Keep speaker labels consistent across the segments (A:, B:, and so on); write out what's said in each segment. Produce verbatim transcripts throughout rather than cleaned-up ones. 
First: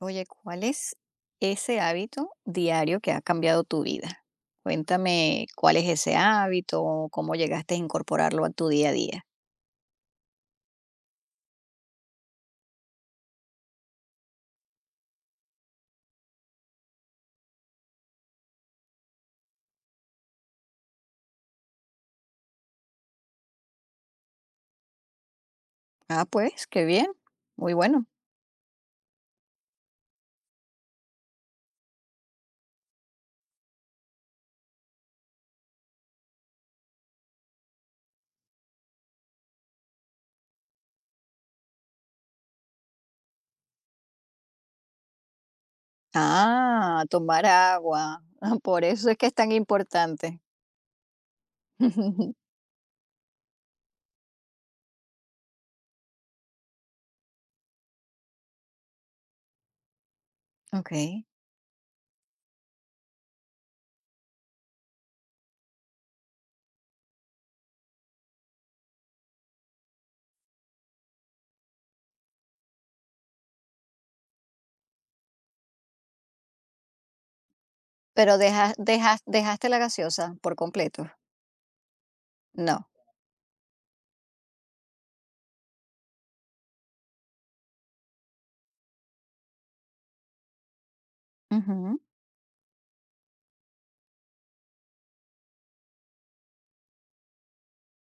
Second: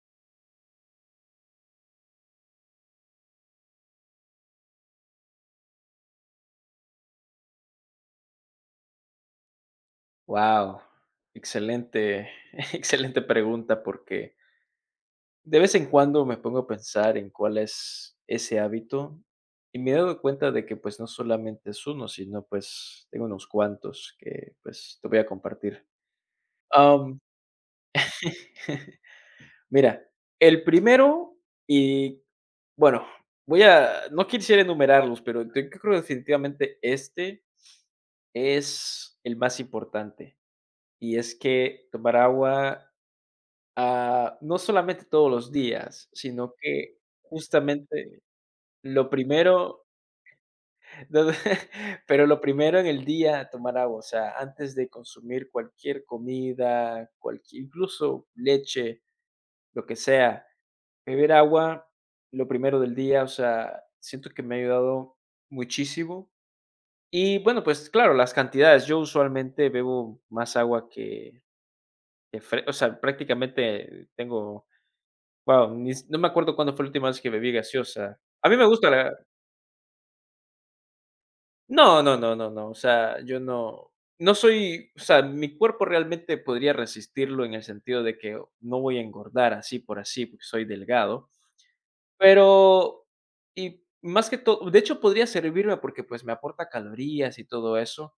A: Oye, ¿cuál es ese hábito diario que ha cambiado tu vida? Cuéntame cuál es ese hábito, cómo llegaste a incorporarlo a tu día a día.
B: Wow, excelente, excelente pregunta porque de vez en cuando me pongo a pensar en cuál es ese hábito y me he dado cuenta de que, pues, no solamente es uno, sino, pues, tengo unos cuantos que, pues, te voy a compartir.
A: Ah, pues, qué bien,
B: Am,
A: muy bueno.
B: mira, el primero y, bueno, voy a, no quisiera enumerarlos, pero yo creo definitivamente este es el más importante, y es que tomar agua, Ah, no solamente todos los días, sino que,
A: Ah, tomar agua.
B: justamente,
A: Ah, por eso
B: lo
A: es que es tan
B: primero,
A: importante.
B: pero lo primero en el día, tomar agua, o sea, antes de consumir cualquier comida, cualquier, incluso leche, lo que sea,
A: Ok.
B: beber agua, lo primero del día. O sea, siento que me ha ayudado muchísimo. Y, bueno, pues, claro, las cantidades, yo usualmente bebo más agua que que fre, o sea, prácticamente tengo. Guau, ni s no me acuerdo cuándo fue la última vez que bebí gaseosa.
A: Pero
B: A mí me
A: deja-
B: gusta la
A: dejas- dejaste la gaseosa por completo.
B: no, no, no, no, no, o
A: No.
B: sea, yo no no soy, o sea, mi cuerpo realmente podría resistirlo en el sentido de que no voy a engordar así por así, porque soy delgado,
A: Ujú.
B: pero y más que todo, de hecho, podría servirme porque, pues, me aporta calorías y todo eso,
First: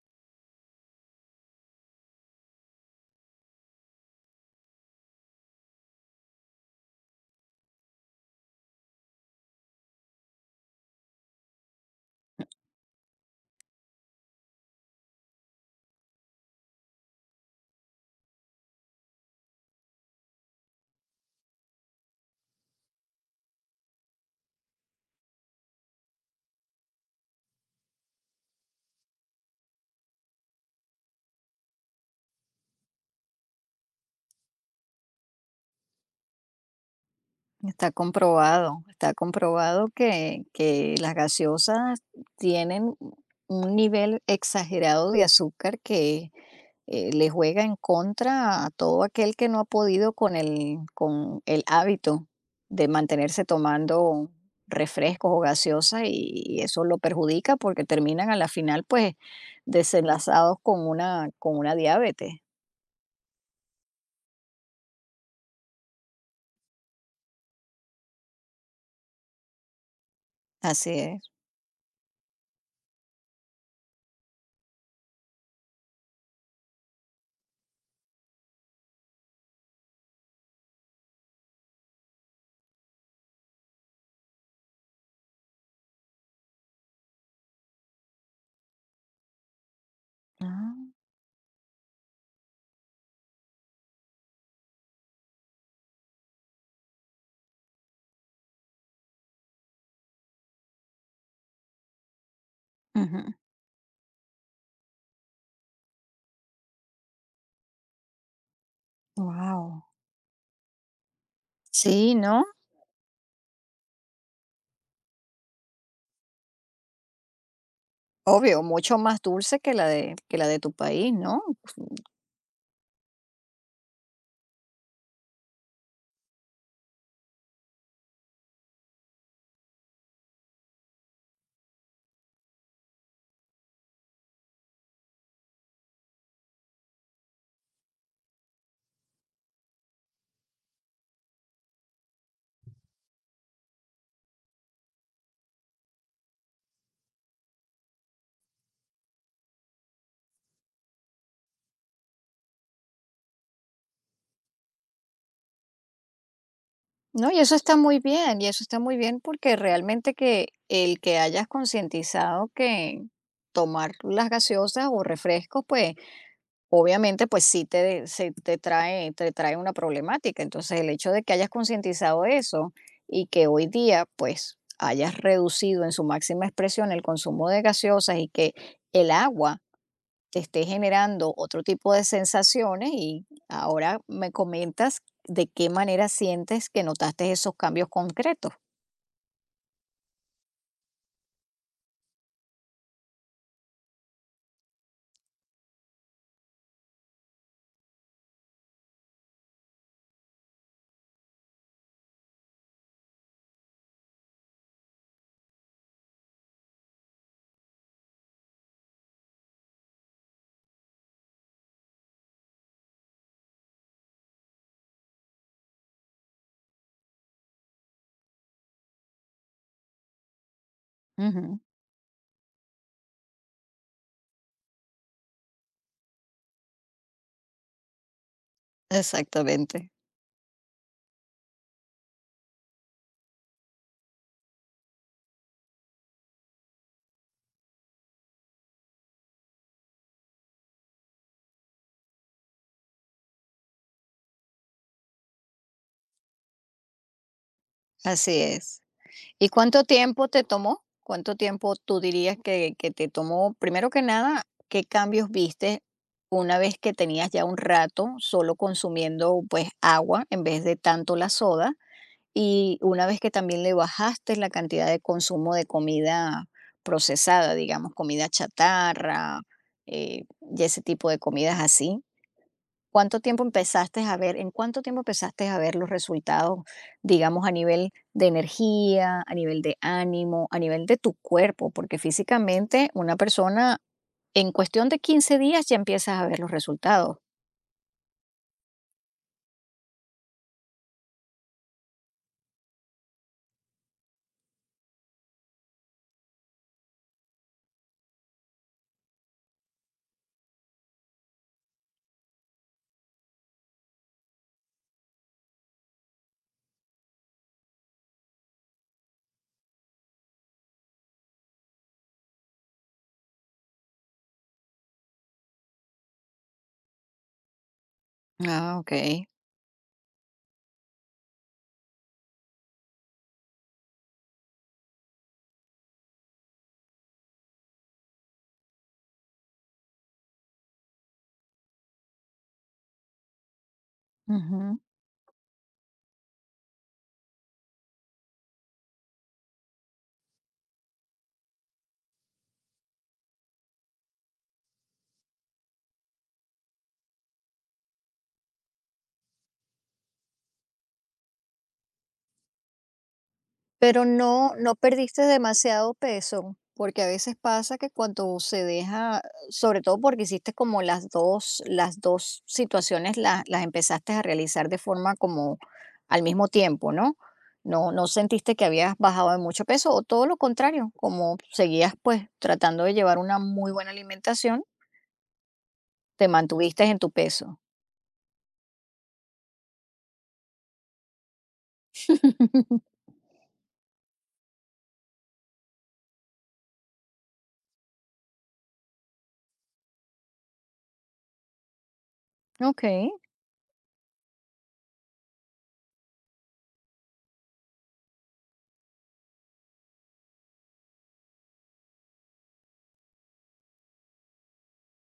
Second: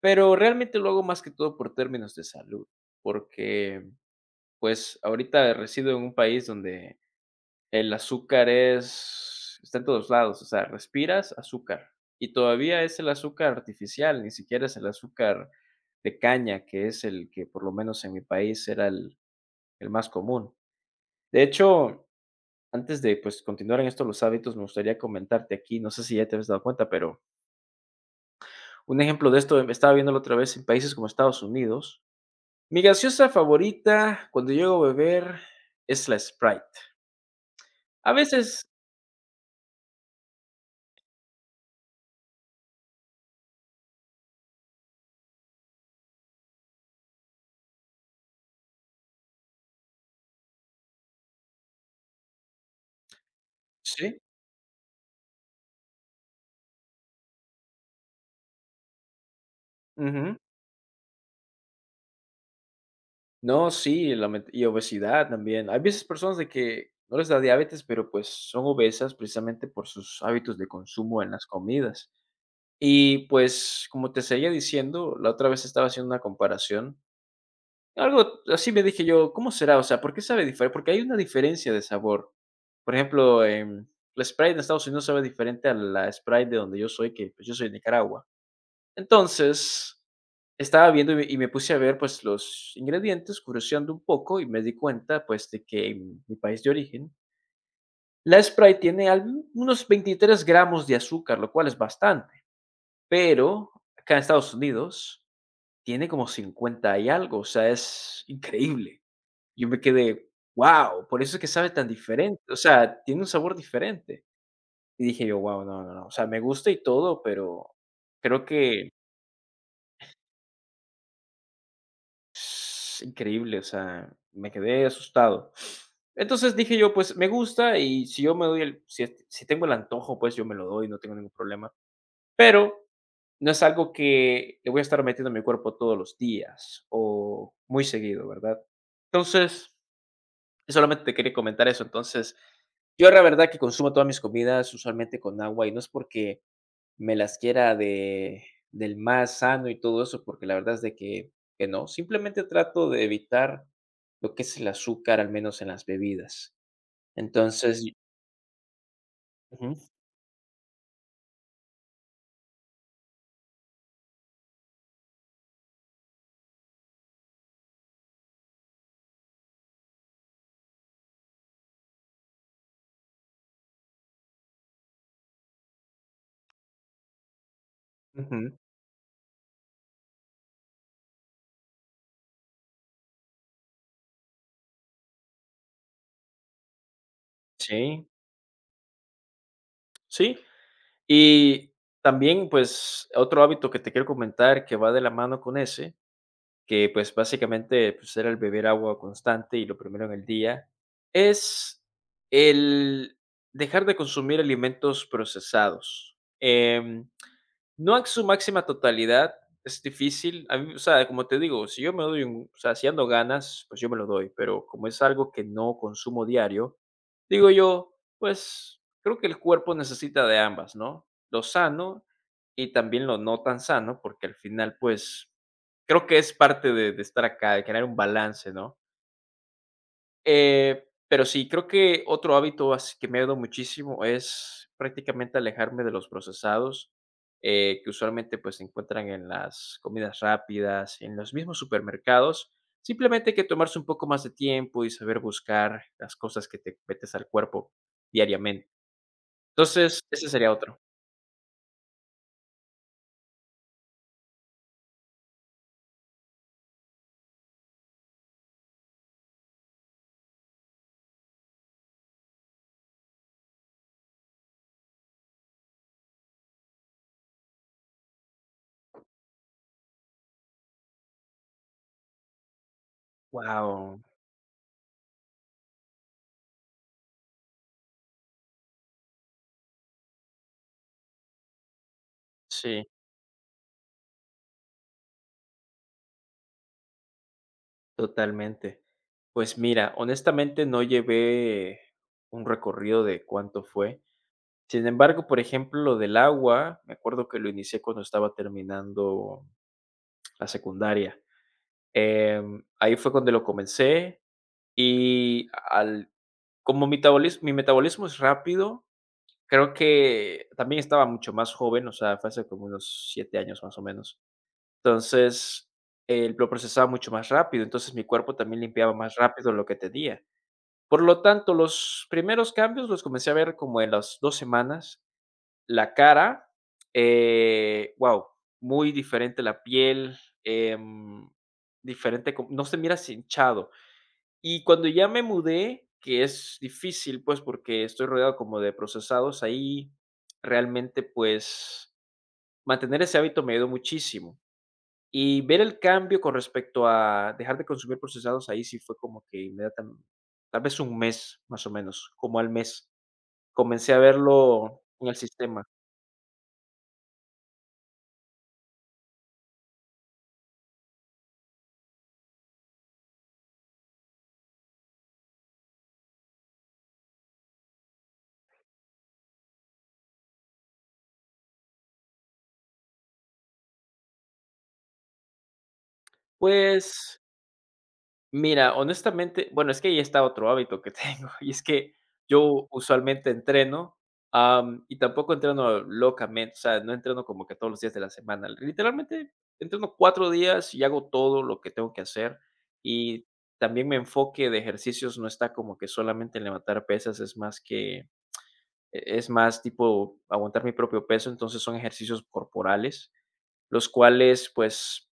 B: pero realmente lo hago más que todo por términos de salud, porque, pues, ahorita resido en un país donde el azúcar es está en todos lados, o sea, respiras azúcar, y todavía es el azúcar artificial, ni siquiera es el azúcar de caña, que es el que, por lo menos en mi país, era el el más común. De hecho, antes de, pues, continuar en esto los hábitos, me gustaría comentarte aquí, no sé si ya te habías dado cuenta, pero un ejemplo de esto, em, estaba viéndolo otra vez en países como Estados Unidos. Mi gaseosa favorita cuando llego a beber es la Sprite.
A: Está
B: A veces
A: comprobado, está comprobado que, que las gaseosas tienen un nivel exagerado de azúcar que eh, le juega en contra a todo aquel que no ha podido con el, con el hábito de mantenerse
B: sí,
A: tomando refrescos o gaseosas y, y eso lo perjudica porque terminan a la final pues
B: ujú.
A: desenlazados con una, con una diabetes.
B: No, sí, lament y obesidad también. Hay veces personas de que no les da diabetes, pero, pues, son obesas precisamente por sus hábitos de
A: Así
B: consumo en
A: es.
B: las comidas. Y, pues, como te seguía diciendo, la otra vez estaba haciendo una comparación, algo así, me dije yo: "¿Cómo será? O sea, ¿por qué sabe diferente? Porque hay una diferencia de sabor". Por ejemplo, em, la Sprite en Estados Unidos sabe diferente a la Sprite de donde yo soy, que, pues, yo soy de Nicaragua. Entonces,
A: Ah,
B: estaba viendo y me y me puse a ver, pues, los ingredientes, curioseando un poco, y me di cuenta, pues, de que en mi país de origen, la Sprite tiene al unos veintitrés gramos de azúcar, lo cual es bastante,
A: ujú.
B: pero acá en Estados Unidos tiene como cincuenta y algo, o sea, es increíble. Yo me
A: Wow.
B: quedé: "¡Wow! Por eso es que sabe tan
A: Sí,
B: diferente",
A: ¿no?
B: o sea, tiene un sabor diferente. Y dije yo: "¡Wow! No, no, no", o sea, me gusta y todo, pero creo
A: Obvio,
B: que
A: mucho más dulce que la de que la de tu país, ¿no?
B: increíble, o sea, me quedé asustado. Entonces dije yo, pues me gusta, y si yo me doy el, si, es- si tengo el antojo, pues yo me lo doy, no tengo ningún problema. Pero no es algo que le voy a estar metiendo en mi cuerpo todos los días o muy seguido, ¿verdad? Entonces, solamente te quería comentar eso. Entonces, yo la verdad que consumo todas mis comidas usualmente con agua, y no es porque me las quiera de del más sano y todo eso, porque la verdad es de que que no. Simplemente trato de evitar lo que es el azúcar, al menos en las bebidas.
A: No, y eso está
B: Entonces y-
A: muy bien, y eso está muy bien porque
B: ujú,
A: realmente que el que hayas concientizado que tomar las gaseosas o refrescos, pues, obviamente, pues sí te de- se te trae te trae una problemática. Entonces, el hecho de que hayas concientizado eso y que hoy día, pues, hayas reducido en su máxima expresión el consumo de gaseosas y que
B: ujú,
A: el agua te esté generando otro tipo de sensaciones y ahora me comentas de qué manera sientes que notaste esos cambios
B: sí,
A: concretos.
B: sí. Y también, pues, otro hábito que te quiero comentar que va de la mano con ese, que, pues, básicamente, pues, era el beber agua constante y lo primero en el día, es el dejar de consumir alimentos procesados. Em, No en su máxima totalidad, es difícil. A mí, o sea, como te digo, si yo me doy un o sea, si ando ganas, pues yo me lo doy, pero como es algo que no consumo diario, digo yo, pues creo que el cuerpo necesita de ambas, ¿no? Lo
A: Ujú,
B: sano y también lo no tan sano, porque al final, pues, creo que es parte de de estar acá, de crear un balance, ¿no?
A: exactamente,
B: Eh, pero sí, creo que otro hábito así que me ha ayudado muchísimo es prácticamente alejarme de los procesados, eh, que usualmente, pues, se encuentran en las comidas rápidas, en los mismos supermercados. Simplemente hay que tomarse un poco más de tiempo y saber buscar las cosas que te metes al cuerpo
A: así
B: diariamente.
A: es. ¿Y cuánto
B: Entonces,
A: tiempo
B: ese
A: te
B: sería otro.
A: tomó? ¿Cuánto tiempo tú dirías que, que te tomó? Primero que nada, ¿qué cambios viste una vez que tenías ya un rato solo consumiendo pues agua en vez de tanto la soda? Y una vez que también le bajaste la cantidad de consumo de comida procesada, digamos, comida chatarra, eh, y ese tipo de comidas así, ¿cuánto tiempo
B: Wow,
A: empezaste a ver, en cuánto tiempo empezaste a ver los resultados, digamos, a nivel de energía, a nivel de ánimo, a nivel de tu cuerpo? Porque
B: sí,
A: físicamente una persona en cuestión de quince días ya empiezas a ver los resultados.
B: totalmente. Pues mira, honestamente no llevé un recorrido de cuánto fue. Sin embargo, por ejemplo, lo del agua, me acuerdo que lo inicié cuando estaba terminando la secundaria. Em, ahí fue cuando lo comencé y al como metabolis mi metabolismo es rápido, creo que también estaba mucho más joven, o sea, fue hace como unos siete años más o menos. Entonces, eh, lo procesaba mucho más rápido, entonces mi cuerpo también
A: Ah,
B: limpiaba
A: ok.
B: más rápido lo que tenía. Por lo tanto, los primeros cambios los comencé a ver como en las dos semanas. La cara, eh, wow, muy diferente la piel, em, diferente, com- no se mira así hinchado. Y
A: Ujú.
B: cuando ya me mudé, que es difícil, pues porque estoy rodeado como de procesados, ahí realmente, pues, mantener ese hábito me ayudó muchísimo. Y ver el cambio con respecto a dejar de consumir procesados, ahí sí fue como que inmediatamente, tal vez un mes más o menos, como al mes, comencé a
A: Pero no, no
B: verlo en el
A: perdiste
B: sistema.
A: demasiado peso, porque a veces pasa que cuando se deja, sobre todo porque hiciste como las dos, las dos situaciones las, las empezaste a realizar de forma como al mismo tiempo, ¿no? No, no sentiste que habías bajado de mucho peso, o todo lo contrario, como seguías pues tratando de llevar una muy buena alimentación, te mantuviste
B: Pues
A: en tu peso.
B: mira, honestamente, bueno, es que ahí está otro hábito que tengo, y es que yo usualmente entreno, am, y tampoco entreno locamente, o sea, no entreno como que todos los días de la semana. Literalmente entreno cuatro días y hago todo lo que tengo que hacer,
A: Ok,
B: y también mi enfoque de ejercicios no está como que solamente en levantar pesas, es más que e es más tipo aguantar mi propio peso, entonces son ejercicios corporales, los cuales, pues,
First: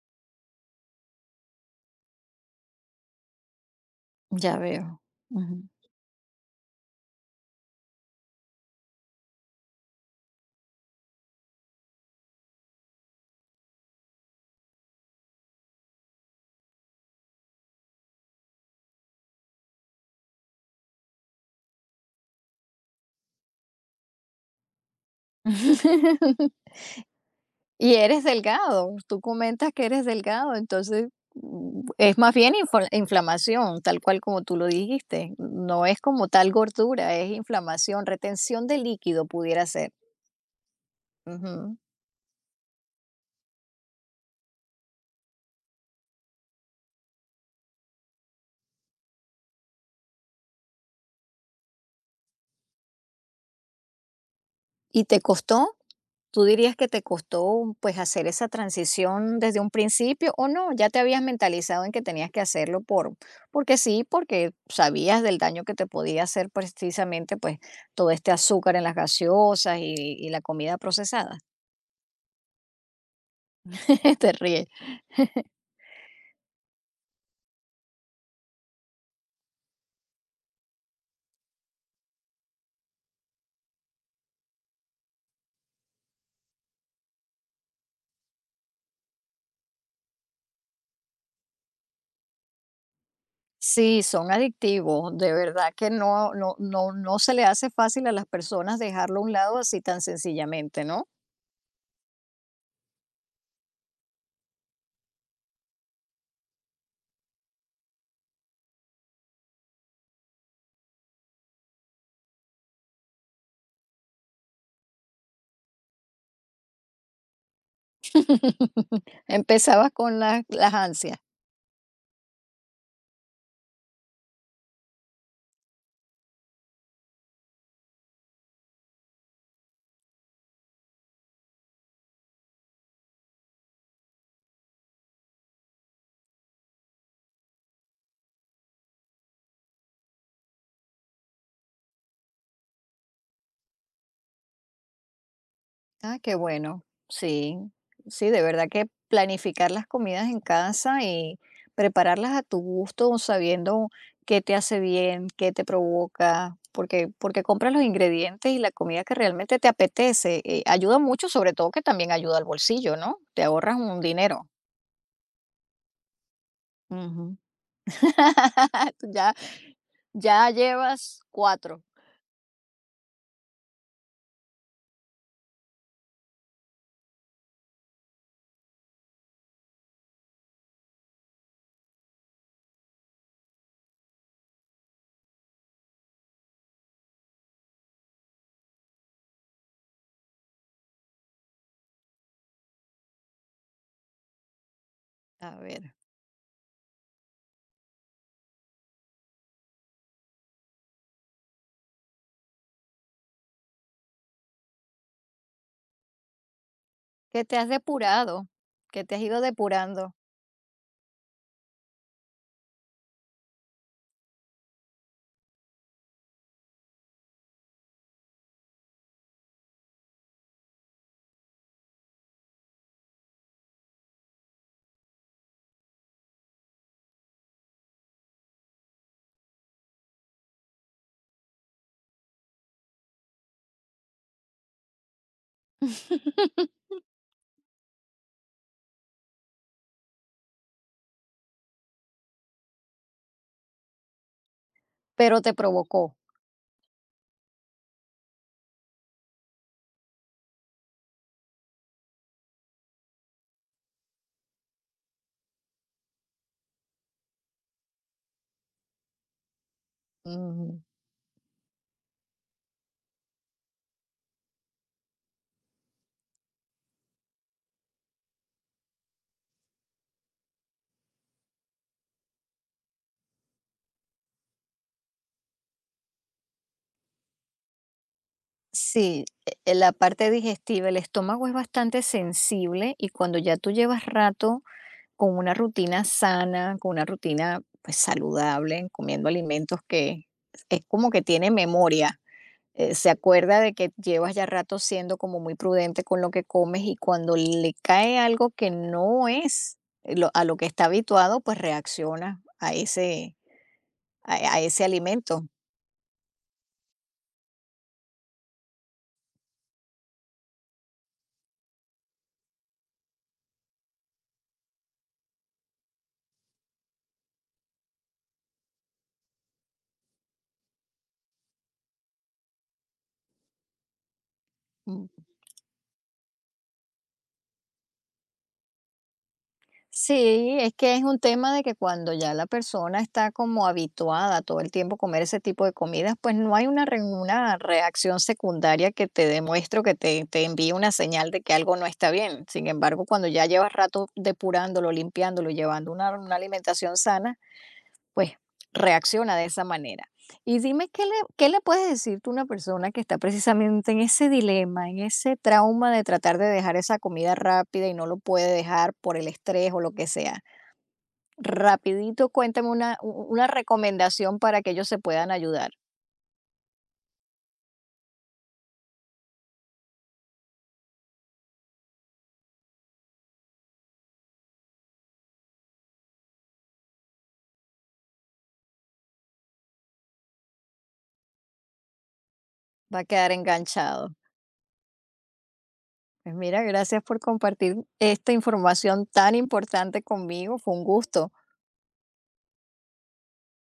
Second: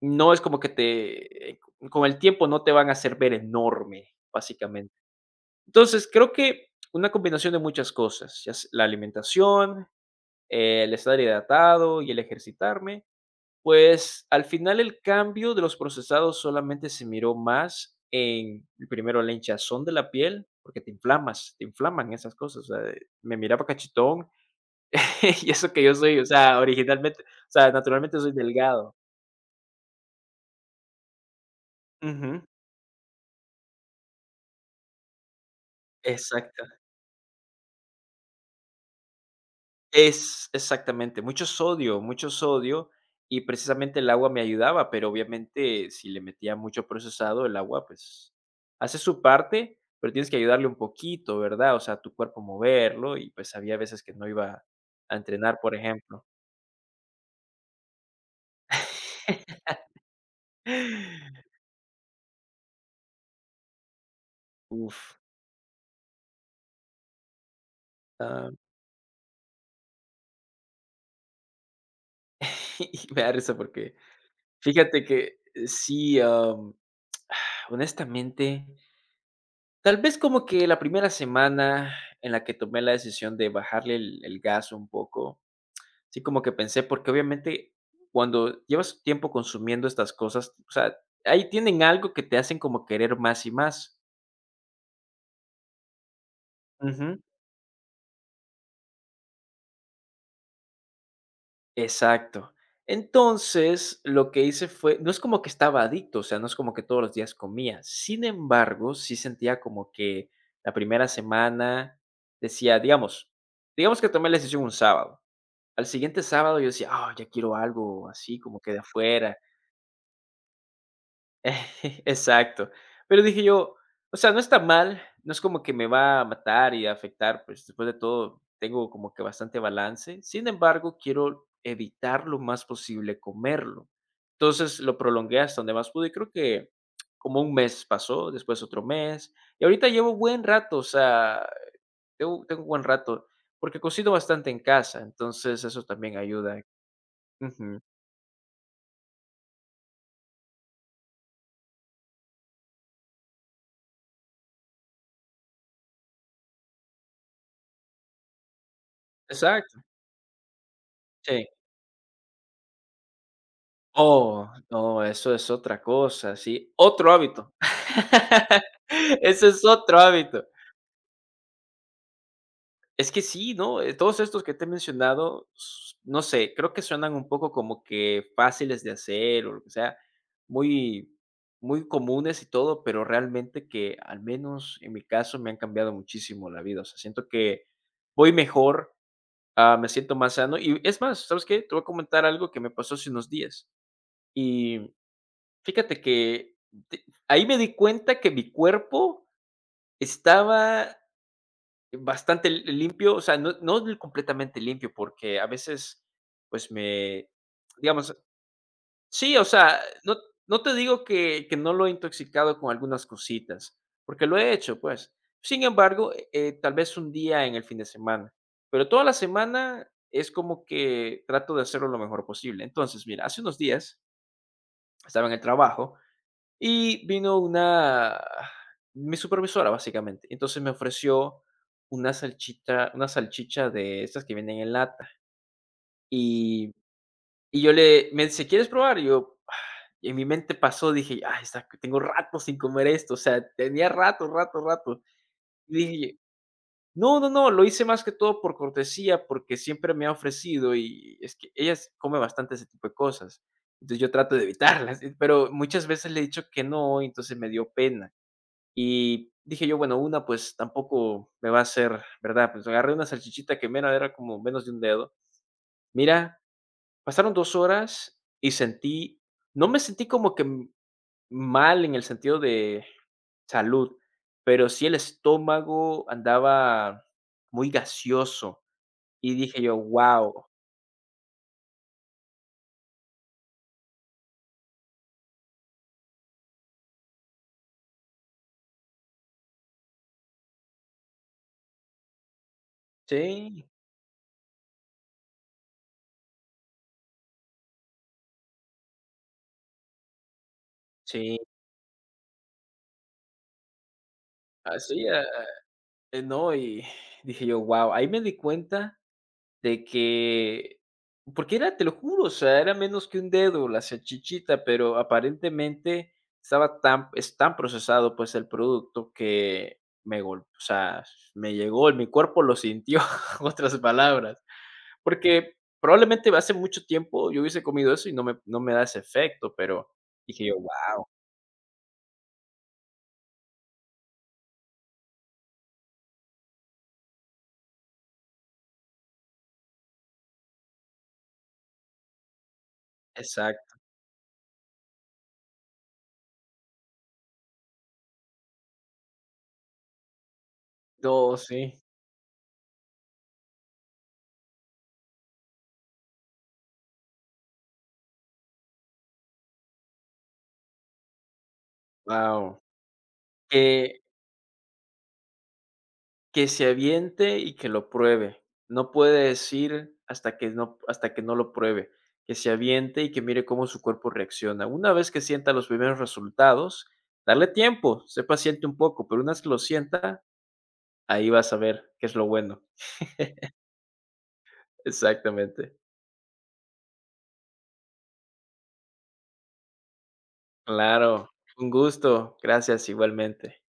B: no es como que te eh, con el tiempo no te van a hacer ver enorme,
A: ya
B: básicamente.
A: veo. Ujú.
B: Entonces, creo que una combinación de muchas cosas, ya s la alimentación, eh, el estar hidratado y el ejercitarme, pues, al final el cambio de los procesados solamente se miró más en, primero, la hinchazón de la piel, porque te inflamas, te inflaman esas cosas, o sea, eh, me miraba cachetón, y eso que yo soy, o sea, originalmente, o sea,
A: Y
B: naturalmente
A: eres
B: soy delgado.
A: delgado, tú comentas que eres delgado, entonces, mm, es más
B: Ujú,
A: bien infor inflamación, tal cual como tú lo dijiste, no es como tal
B: exacto.
A: gordura, es inflamación, retención de líquido pudiera ser.
B: Es exactamente, mucho
A: Ujú.
B: sodio, mucho sodio, y precisamente el agua me ayudaba, pero obviamente si le metía mucho procesado, el agua, pues, hace su parte, pero tienes que ayudarle un poquito, ¿verdad? O sea, tu cuerpo moverlo, y, pues, había veces que no iba
A: ¿Y
B: a
A: te
B: entrenar,
A: costó?
B: por ejemplo.
A: ¿Tú dirías que te costó, pues, hacer esa transición desde un principio o no? Ya te habías mentalizado en que tenías que hacerlo por porque sí, porque
B: Uf,
A: sabías del daño que te podía hacer precisamente, pues, todo este
B: am,
A: azúcar en las gaseosas y y la comida procesada.
B: y me da risa porque
A: Te ríes.
B: fíjate que eh, sí, am, honestamente, tal vez como que la primera semana en la que tomé la decisión de bajarle el el gas un poco, sí como que pensé, porque obviamente cuando llevas tiempo consumiendo estas cosas, o sea, ahí tienen algo que te hacen como querer más y más.
A: Sí, son adictivos, de verdad que no no no no
B: Ujú.
A: se le hace fácil a las personas dejarlo a un lado así tan sencillamente, ¿no?
B: Exacto. Entonces, lo que hice fue, no es como que estaba adicto, o sea, no es como que todos los días comía. Sin embargo, sí sentía como que la primera semana decía, digamos, digamos que tomé la decisión un sábado. Al siguiente sábado yo decía: "Ah, ya quiero algo así como que de afuera".
A: Empezabas con las las ansias.
B: Exacto. Pero dije yo: "O sea, no está mal, no es como que me va a matar y a afectar, pues, después de todo, tengo como que bastante balance. Sin embargo, quiero evitar lo más posible comerlo". Entonces, lo prolongué hasta donde más pude, y creo que como un mes pasó, después otro mes, y ahorita llevo buen rato, o sea, tengo tengo buen rato, porque cocino bastante en casa, entonces eso también
A: Ah, qué
B: ayuda.
A: bueno. Sí,
B: Ujú.
A: sí, de verdad que planificar las comidas en casa y prepararlas a tu gusto, sabiendo qué te hace bien, qué te provoca, porque, porque compras los ingredientes y la comida que realmente te
B: Exacto,
A: apetece, eh, ayuda mucho,
B: sí.
A: sobre todo que también ayuda al bolsillo, ¿no? Te ahorras un dinero.
B: Oh, no, eso es otra cosa, sí, otro
A: Ujú.
B: hábito.
A: Tú ya,
B: Ese es otro hábito.
A: ya llevas cuatro.
B: Es que sí, ¿no? Eh, todos estos que te he mencionado, s no sé, creo que suenan un poco como que fáciles de hacer, o lo que sea, muy muy comunes y todo, pero realmente que, al menos en mi caso, me han cambiado muchísimo la vida. O sea, siento que voy mejor, ah, me siento más sano, y es más, ¿sabes qué? Te voy a comentar algo que me pasó hace unos días. Y
A: A ver,
B: fíjate que te ahí me di cuenta que mi cuerpo estaba bastante li limpio, o sea, no no del completamente limpio, porque a veces, pues, me
A: que te has
B: digamos,
A: depurado, que te has
B: sí,
A: ido
B: o sea,
A: depurando,
B: no no te digo que que no lo he intoxicado con algunas cositas, porque lo he hecho, pues. Sin embargo, eh, eh, tal vez un día en el fin de semana, pero toda la semana es como que trato de hacerlo lo mejor posible. Entonces, mira, hace unos días estaba en el trabajo. Y vino una mi supervisora, básicamente. Entonces me ofreció una salchita una salchicha de estas que vienen en lata. Y y yo le me dice: "¿Quieres probar?". Y yo, ah, en mi mente pasó, dije: "Ay, está tengo rato sin comer esto", o sea, tenía rato, rato, rato.
A: pero te
B: Y
A: provocó.
B: dije: "No, no, no". Lo hice más que todo por cortesía, porque siempre me ha ofrecido, y es que ella s come bastante ese tipo de cosas. Entonces yo trato de evitarlas, eh, pero muchas veces le he dicho que no, entonces me dio pena. Y dije yo, bueno, una, pues,
A: Ujú.
B: tampoco me va a hacer, ¿verdad? Pues agarré una salchichita que, mira, era como menos de un dedo. Mira, pasaron dos horas y sentí, no me sentí como que m- mal en el sentido de salud, pero sí el estómago andaba muy gaseoso.
A: Sí,
B: Y dije
A: eh,
B: yo,
A: la parte
B: wow,
A: digestiva, el estómago es bastante sensible y cuando ya tú llevas rato con una rutina sana, con una rutina pues saludable, comiendo alimentos que es como que tiene memoria, eh, se acuerda
B: sí,
A: de que llevas ya rato siendo como muy prudente con lo que comes y cuando le cae algo que no es eh, lo- a lo que está
B: sí,
A: habituado, pues reacciona a ese, a a ese
B: así, ah,
A: alimento.
B: eh, no, y dije yo, wow, ahí me di cuenta de que, porque era, te lo juro, o sea, era menos que un dedo la salchichita, pero aparentemente estaba tan es tan procesado, pues, el producto que me gol o sea, me llegó, mi cuerpo lo sintió, en otras palabras,
A: Mm.
B: porque probablemente hace mucho tiempo yo hubiese comido eso, y no me no me da ese efecto, pero dije
A: Sí,
B: yo:
A: es que es
B: "Guau",
A: un tema de que cuando ya la persona está como habituada todo el tiempo a comer ese tipo de comidas, pues no hay una, re- una reacción secundaria que te demuestre o que te, te envíe una señal de que algo no está bien. Sin embargo, cuando ya llevas
B: exacto,
A: rato depurándolo, limpiándolo, llevando una, una alimentación sana, pues reacciona de esa manera. Y dime, ¿qué le, ¿qué le
B: sí,
A: puedes decir tú a una persona que está precisamente en ese dilema, en ese trauma de tratar de dejar esa comida rápida y no lo puede dejar por el estrés o lo que sea? Rapidito,
B: wow,
A: cuéntame una, u- una
B: eh
A: recomendación para que ellos se puedan ayudar.
B: que se aviente y que lo pruebe. No puede decir hasta que no hasta que no lo pruebe. Que se aviente y que mire cómo su cuerpo reacciona. Una vez que sienta los primeros resultados, darle tiempo, sé paciente un poco, pero una vez que lo sienta, ahí vas a ver qué es lo bueno.
A: Va a quedar enganchado.
B: Exactamente.
A: Pues mira, gracias por compartir esta información tan importante conmigo. Fue un
B: Claro,
A: gusto.
B: un gusto. Gracias, igualmente.